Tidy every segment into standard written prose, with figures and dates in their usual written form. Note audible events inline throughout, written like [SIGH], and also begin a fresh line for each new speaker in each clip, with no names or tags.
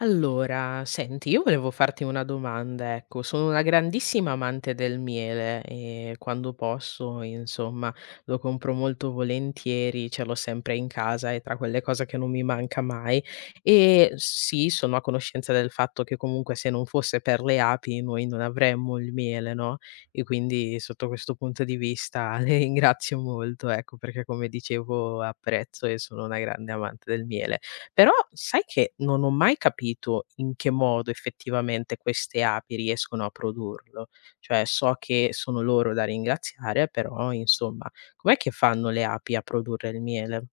Allora, senti, io volevo farti una domanda, ecco, sono una grandissima amante del miele e quando posso, insomma, lo compro molto volentieri, ce l'ho sempre in casa, è tra quelle cose che non mi manca mai. E sì, sono a conoscenza del fatto che comunque se non fosse per le api noi non avremmo il miele, no? E quindi sotto questo punto di vista [LAUGHS] le ringrazio molto, ecco, perché come dicevo apprezzo e sono una grande amante del miele. Però sai che non ho mai capito in che modo effettivamente queste api riescono a produrlo? Cioè so che sono loro da ringraziare, però insomma, com'è che fanno le api a produrre il miele?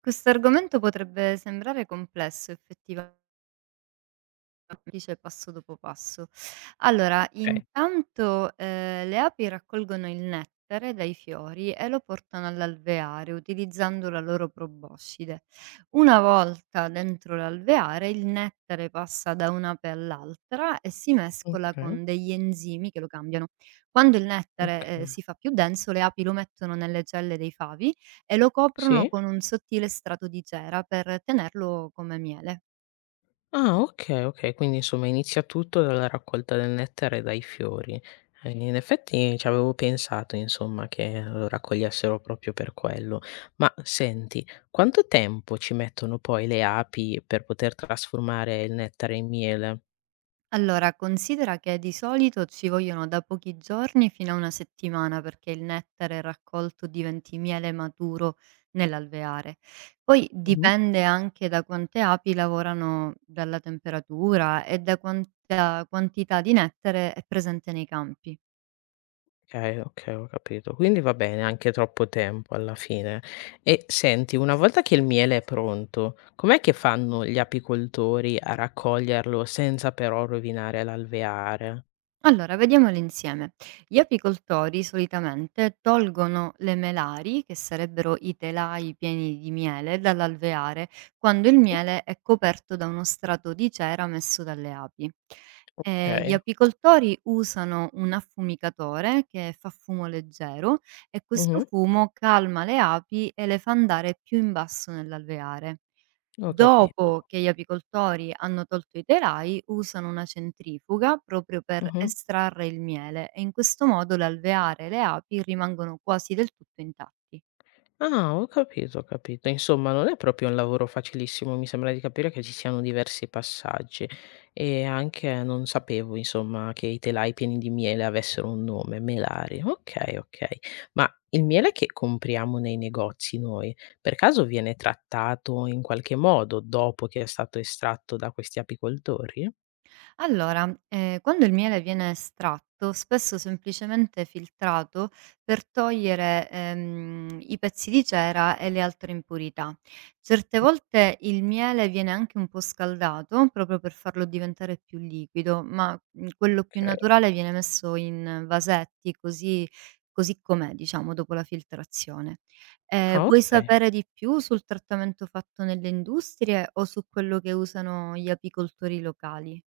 Questo argomento potrebbe sembrare complesso effettiva dice passo dopo passo. Allora,
Okay.
intanto, le api raccolgono il nettare dai fiori e lo portano all'alveare utilizzando la loro proboscide. Una volta dentro l'alveare, il nettare passa da un'ape all'altra e si mescola
Okay,
con degli enzimi che lo cambiano. Quando il nettare,
okay.
si fa più denso, le api lo mettono nelle celle dei favi e lo coprono
Sì?
con un sottile strato di cera per tenerlo come miele.
Ah okay, okay, quindi insomma inizia tutto dalla raccolta del nettare e dai fiori. In effetti ci avevo pensato insomma che lo raccogliessero proprio per quello. Ma senti, quanto tempo ci mettono poi le api per poter trasformare il nettare in miele?
Allora, considera che di solito ci vogliono da pochi giorni fino a una settimana perché il nettare raccolto diventi miele maturo nell'alveare. Poi
Mh-mh.
dipende anche da quante api lavorano dalla temperatura e da quanta quantità di nettare è presente nei campi.
Okay, okay, ho capito. Quindi va bene anche troppo tempo alla fine. E senti, una volta che il miele è pronto, com'è che fanno gli apicoltori a raccoglierlo senza però rovinare l'alveare?
Allora, vediamole insieme. Gli apicoltori solitamente tolgono le melari, che sarebbero i telai pieni di miele, dall'alveare quando il miele è coperto da uno strato di cera messo dalle api. Gli
Okay.
apicoltori usano un affumicatore che fa fumo leggero e questo
Mh-mh.
fumo calma le api e le fa andare più in basso nell'alveare.
Ho
Dopo
capito.
che gli apicoltori hanno tolto i telai, usano una centrifuga proprio per
Mh-mh.
estrarre il miele e in questo modo l'alveare e le api rimangono quasi del tutto intatti.
Ah, ho capito, ho capito. Insomma, non è proprio un lavoro facilissimo, mi sembra di capire che ci siano diversi passaggi e anche non sapevo, insomma, che i telai pieni di miele avessero un nome, melari. Okay, okay. Ma il miele che compriamo nei negozi noi, per caso viene trattato in qualche modo dopo che è stato estratto da questi apicoltori?
Allora, quando il miele viene estratto, spesso semplicemente filtrato per togliere, i pezzi di cera e le altre impurità. Certe volte il miele viene anche un po' scaldato, proprio per farlo diventare più liquido, ma, quello più
Okay.
naturale viene messo in vasetti, così così com'è, diciamo, dopo la filtrazione.
Ah,
Vuoi
okay.
sapere di più sul trattamento fatto nelle industrie o su quello che usano gli apicoltori locali?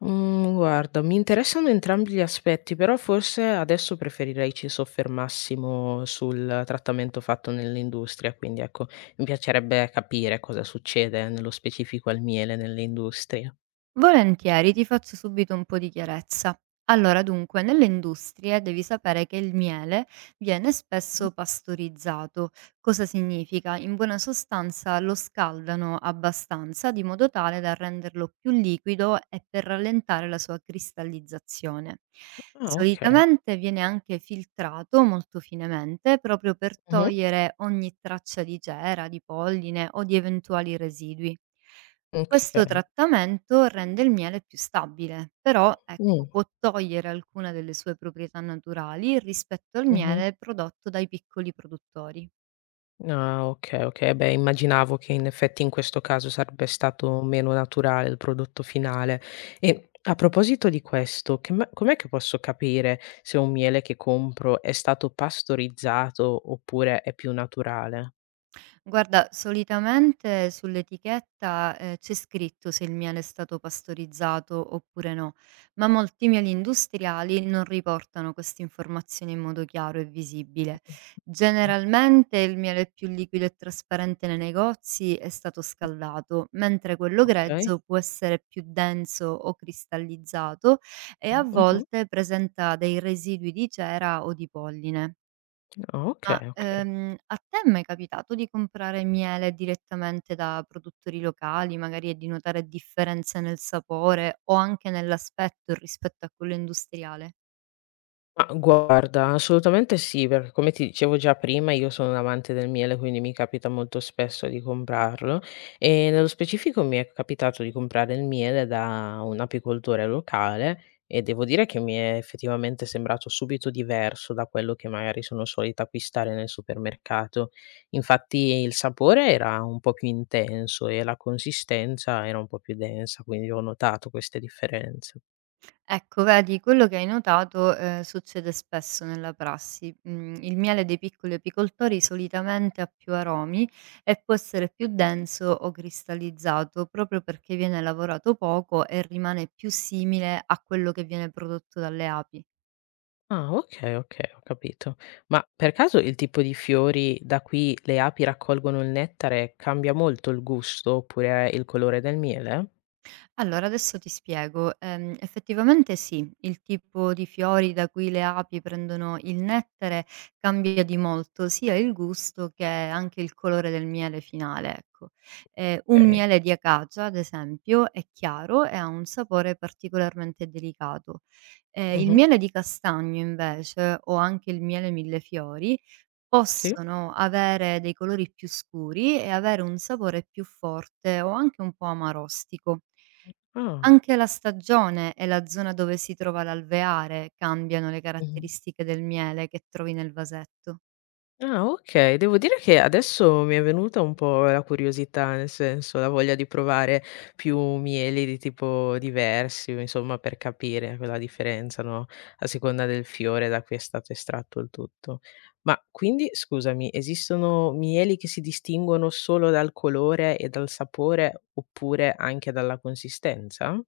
Mhmm, guarda, mi interessano entrambi gli aspetti, però forse adesso preferirei ci soffermassimo sul trattamento fatto nell'industria, quindi ecco, mi piacerebbe capire cosa succede nello specifico al miele nell'industria.
Volentieri, ti faccio subito un po' di chiarezza. Allora, dunque, nelle industrie devi sapere che il miele viene
Mh.
spesso pastorizzato. Cosa significa? In buona sostanza lo scaldano abbastanza di modo tale da renderlo più liquido e per rallentare la sua cristallizzazione.
Ah okay.
Solitamente viene anche filtrato molto finemente proprio per
Mh-mh.
togliere ogni traccia di cera, di polline o di eventuali residui. Questo
Okay.
trattamento rende il miele più stabile, però
Mh.
ecco, può togliere alcune delle sue proprietà naturali rispetto al
Mh-mh.
miele prodotto dai piccoli produttori.
Ah, okay, okay. Beh, immaginavo che in effetti in questo caso sarebbe stato meno naturale il prodotto finale. E a proposito di questo, che me com'è che posso capire se un miele che compro è stato pastorizzato oppure è più naturale?
Guarda, solitamente sull'etichetta, c'è scritto se il miele è stato pastorizzato oppure no, ma molti mieli industriali non riportano queste informazioni in modo chiaro e visibile.
Mh, ah,
Generalmente il miele più liquido e trasparente nei negozi è stato scaldato, mentre quello
okay.
grezzo può essere più denso o cristallizzato e a
Mh-mh.
volte presenta dei residui di cera o di polline.
Ah, okay,
Ma,
okay.
a te è mai capitato di comprare miele direttamente da produttori locali, magari, e di notare differenze nel sapore o anche nell'aspetto rispetto a quello industriale?
Ma guarda, assolutamente sì, perché come ti dicevo già prima, io sono un amante del miele, quindi mi capita molto spesso di comprarlo e nello specifico mi è capitato di comprare il miele da un apicoltore locale e devo dire che mi è effettivamente sembrato subito diverso da quello che magari sono solita acquistare nel supermercato. Infatti il sapore era un po' più intenso e la consistenza era un po' più densa, quindi ho notato queste differenze.
Ecco vedi, quello che hai notato, succede spesso nella prassi. Mhmm, il miele dei piccoli apicoltori solitamente ha più aromi e può essere più denso o cristallizzato, proprio perché viene lavorato poco e rimane più simile a quello che viene prodotto dalle api.
Ah, okay, okay, ho capito. Ma per caso il tipo di fiori da cui le api raccolgono il nettare cambia molto il gusto oppure il colore del miele?
Allora, adesso ti spiego. Effettivamente sì, il tipo di fiori da cui le api prendono il nettare cambia di molto sia il gusto che anche il colore del miele finale, ecco. Un
Okay.
miele di acacia, ad esempio, è chiaro e ha un sapore particolarmente delicato. Il
Mh-mh,
miele di castagno, invece, o anche il miele millefiori,
sì.
possono avere dei colori più scuri e avere un sapore più forte o anche un po' amarostico.
Ah.
Anche la stagione e la zona dove si trova l'alveare cambiano le
Mh-mh.
caratteristiche del miele che trovi nel vasetto.
Ah, okay. Devo dire che adesso mi è venuta un po' la curiosità, nel senso la voglia di provare più mieli di tipo diversi, insomma per capire quella differenza, no, a seconda del fiore da cui è stato estratto il tutto. Ma quindi scusami, esistono mieli che si distinguono solo dal colore e dal sapore oppure anche dalla consistenza?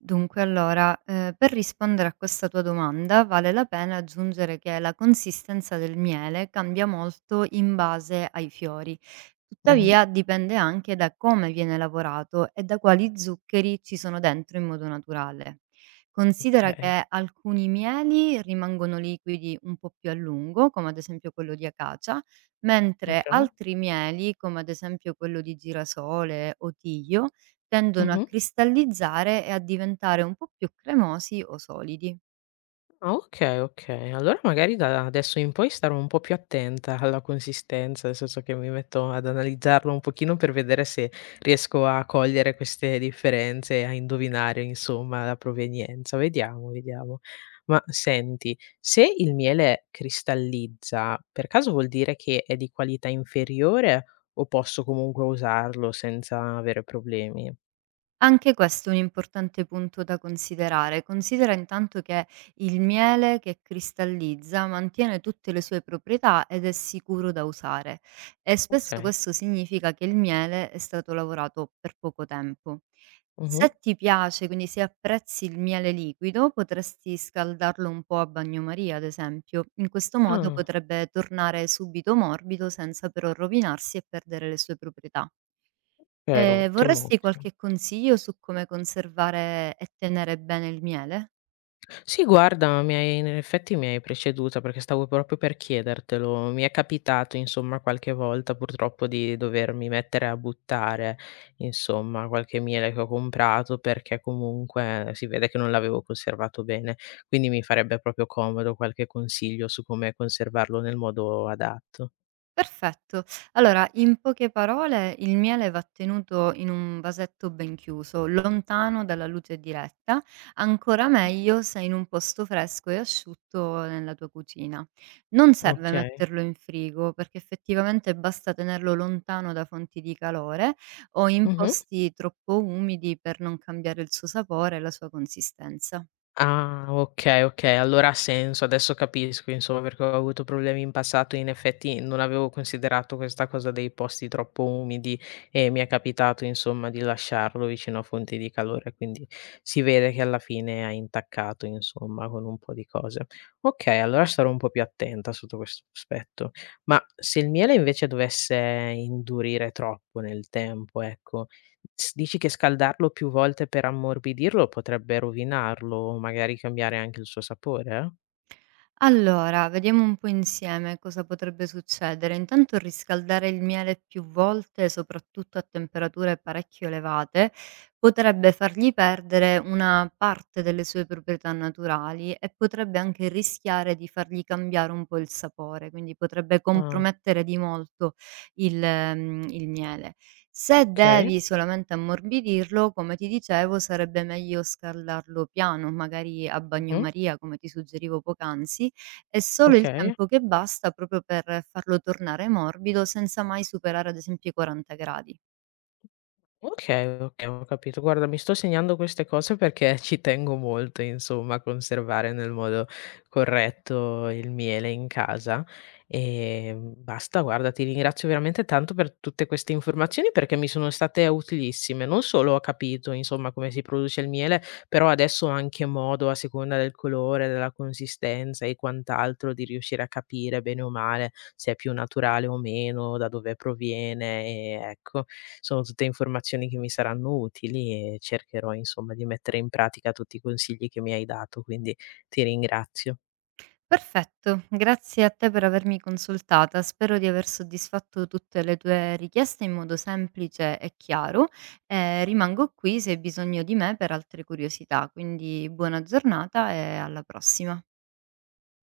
Dunque, allora, per rispondere a questa tua domanda vale la pena aggiungere che la consistenza del miele cambia molto in base ai fiori.
Mh-mh.
Tuttavia dipende anche da come viene lavorato e da quali zuccheri ci sono dentro in modo naturale. Considera
Okay,
che alcuni mieli rimangono liquidi un po' più a lungo, come ad esempio quello di acacia, mentre
okay.
altri mieli, come ad esempio quello di girasole o tiglio, tendono a
Mh-mh.
cristallizzare e a diventare un po' più cremosi o solidi.
Ah okay, okay. Allora magari da adesso in poi starò un po' più attenta alla consistenza, nel senso che mi metto ad analizzarlo un pochino per vedere se riesco a cogliere queste differenze e a indovinare insomma la provenienza. Vediamo, vediamo. Ma senti, se il miele cristallizza, per caso vuol dire che è di qualità inferiore o posso comunque usarlo senza avere problemi?
Anche questo è un importante punto da considerare. Considera intanto che il miele che cristallizza mantiene tutte le sue proprietà ed è sicuro da usare e spesso
Okay.
questo significa che il miele è stato lavorato per poco tempo.
Mh-mh.
Se ti piace, quindi se apprezzi il miele liquido, potresti scaldarlo un po' a bagnomaria, ad esempio. In questo modo
Ah,
potrebbe tornare subito morbido senza però rovinarsi e perdere le sue proprietà.
okay, ottimo,
Vorresti
ottimo.
qualche consiglio su come conservare e tenere bene il miele?
Sì, guarda, mi hai in effetti mi hai preceduta perché stavo proprio per chiedertelo. Mi è capitato, insomma, qualche volta purtroppo di dovermi mettere a buttare, insomma, qualche miele che ho comprato perché comunque si vede che non l'avevo conservato bene, quindi mi farebbe proprio comodo qualche consiglio su come conservarlo nel modo adatto.
Perfetto. Allora, in poche parole, il miele va tenuto in un vasetto ben chiuso, lontano dalla luce diretta, ancora meglio se in un posto fresco e asciutto nella tua cucina. Non serve
Okay.
metterlo in frigo, perché effettivamente basta tenerlo lontano da fonti di calore o in
Mh-mh.
posti troppo umidi per non cambiare il suo sapore e la sua consistenza.
Ah, okay, okay, allora ha senso, adesso capisco insomma perché ho avuto problemi in passato e in effetti non avevo considerato questa cosa dei posti troppo umidi e mi è capitato insomma di lasciarlo vicino a fonti di calore, quindi si vede che alla fine ha intaccato insomma con un po' di cose. Okay, allora sarò un po' più attenta sotto questo aspetto. Ma se il miele invece dovesse indurire troppo nel tempo, ecco, S dici che scaldarlo più volte per ammorbidirlo potrebbe rovinarlo o magari cambiare anche il suo sapore, eh?
Allora, vediamo un po' insieme cosa potrebbe succedere. Intanto riscaldare il miele più volte, soprattutto a temperature parecchio elevate, potrebbe fargli perdere una parte delle sue proprietà naturali e potrebbe anche rischiare di fargli cambiare un po' il sapore, quindi potrebbe
Ah,
compromettere di molto il miele. Se
okay.
devi solamente ammorbidirlo, come ti dicevo, sarebbe meglio scaldarlo piano, magari a
Mh-mh.
bagnomaria, come ti suggerivo poc'anzi, è solo il
Okay.
tempo che basta proprio per farlo tornare morbido senza mai superare ad esempio i 40 gradi.
Okay, okay, ho capito. Guarda, mi sto segnando queste cose perché [LAUGHS] ci tengo molto, insomma, a conservare nel modo corretto il miele in casa. Basta, guarda, ti ringrazio veramente tanto per tutte queste informazioni perché mi sono state utilissime. Non solo ho capito, insomma, come si produce il miele, però adesso ho anche modo, a seconda del colore, della consistenza e quant'altro, di riuscire a capire bene o male se è più naturale o meno, da dove proviene e ecco, sono tutte informazioni che mi saranno utili e cercherò insomma di mettere in pratica tutti i consigli che mi hai dato, quindi ti ringrazio.
Perfetto, grazie a te per avermi consultata. Spero di aver soddisfatto tutte le tue richieste in modo semplice e chiaro. Rimango qui se hai bisogno di me per altre curiosità, quindi buona giornata e alla prossima.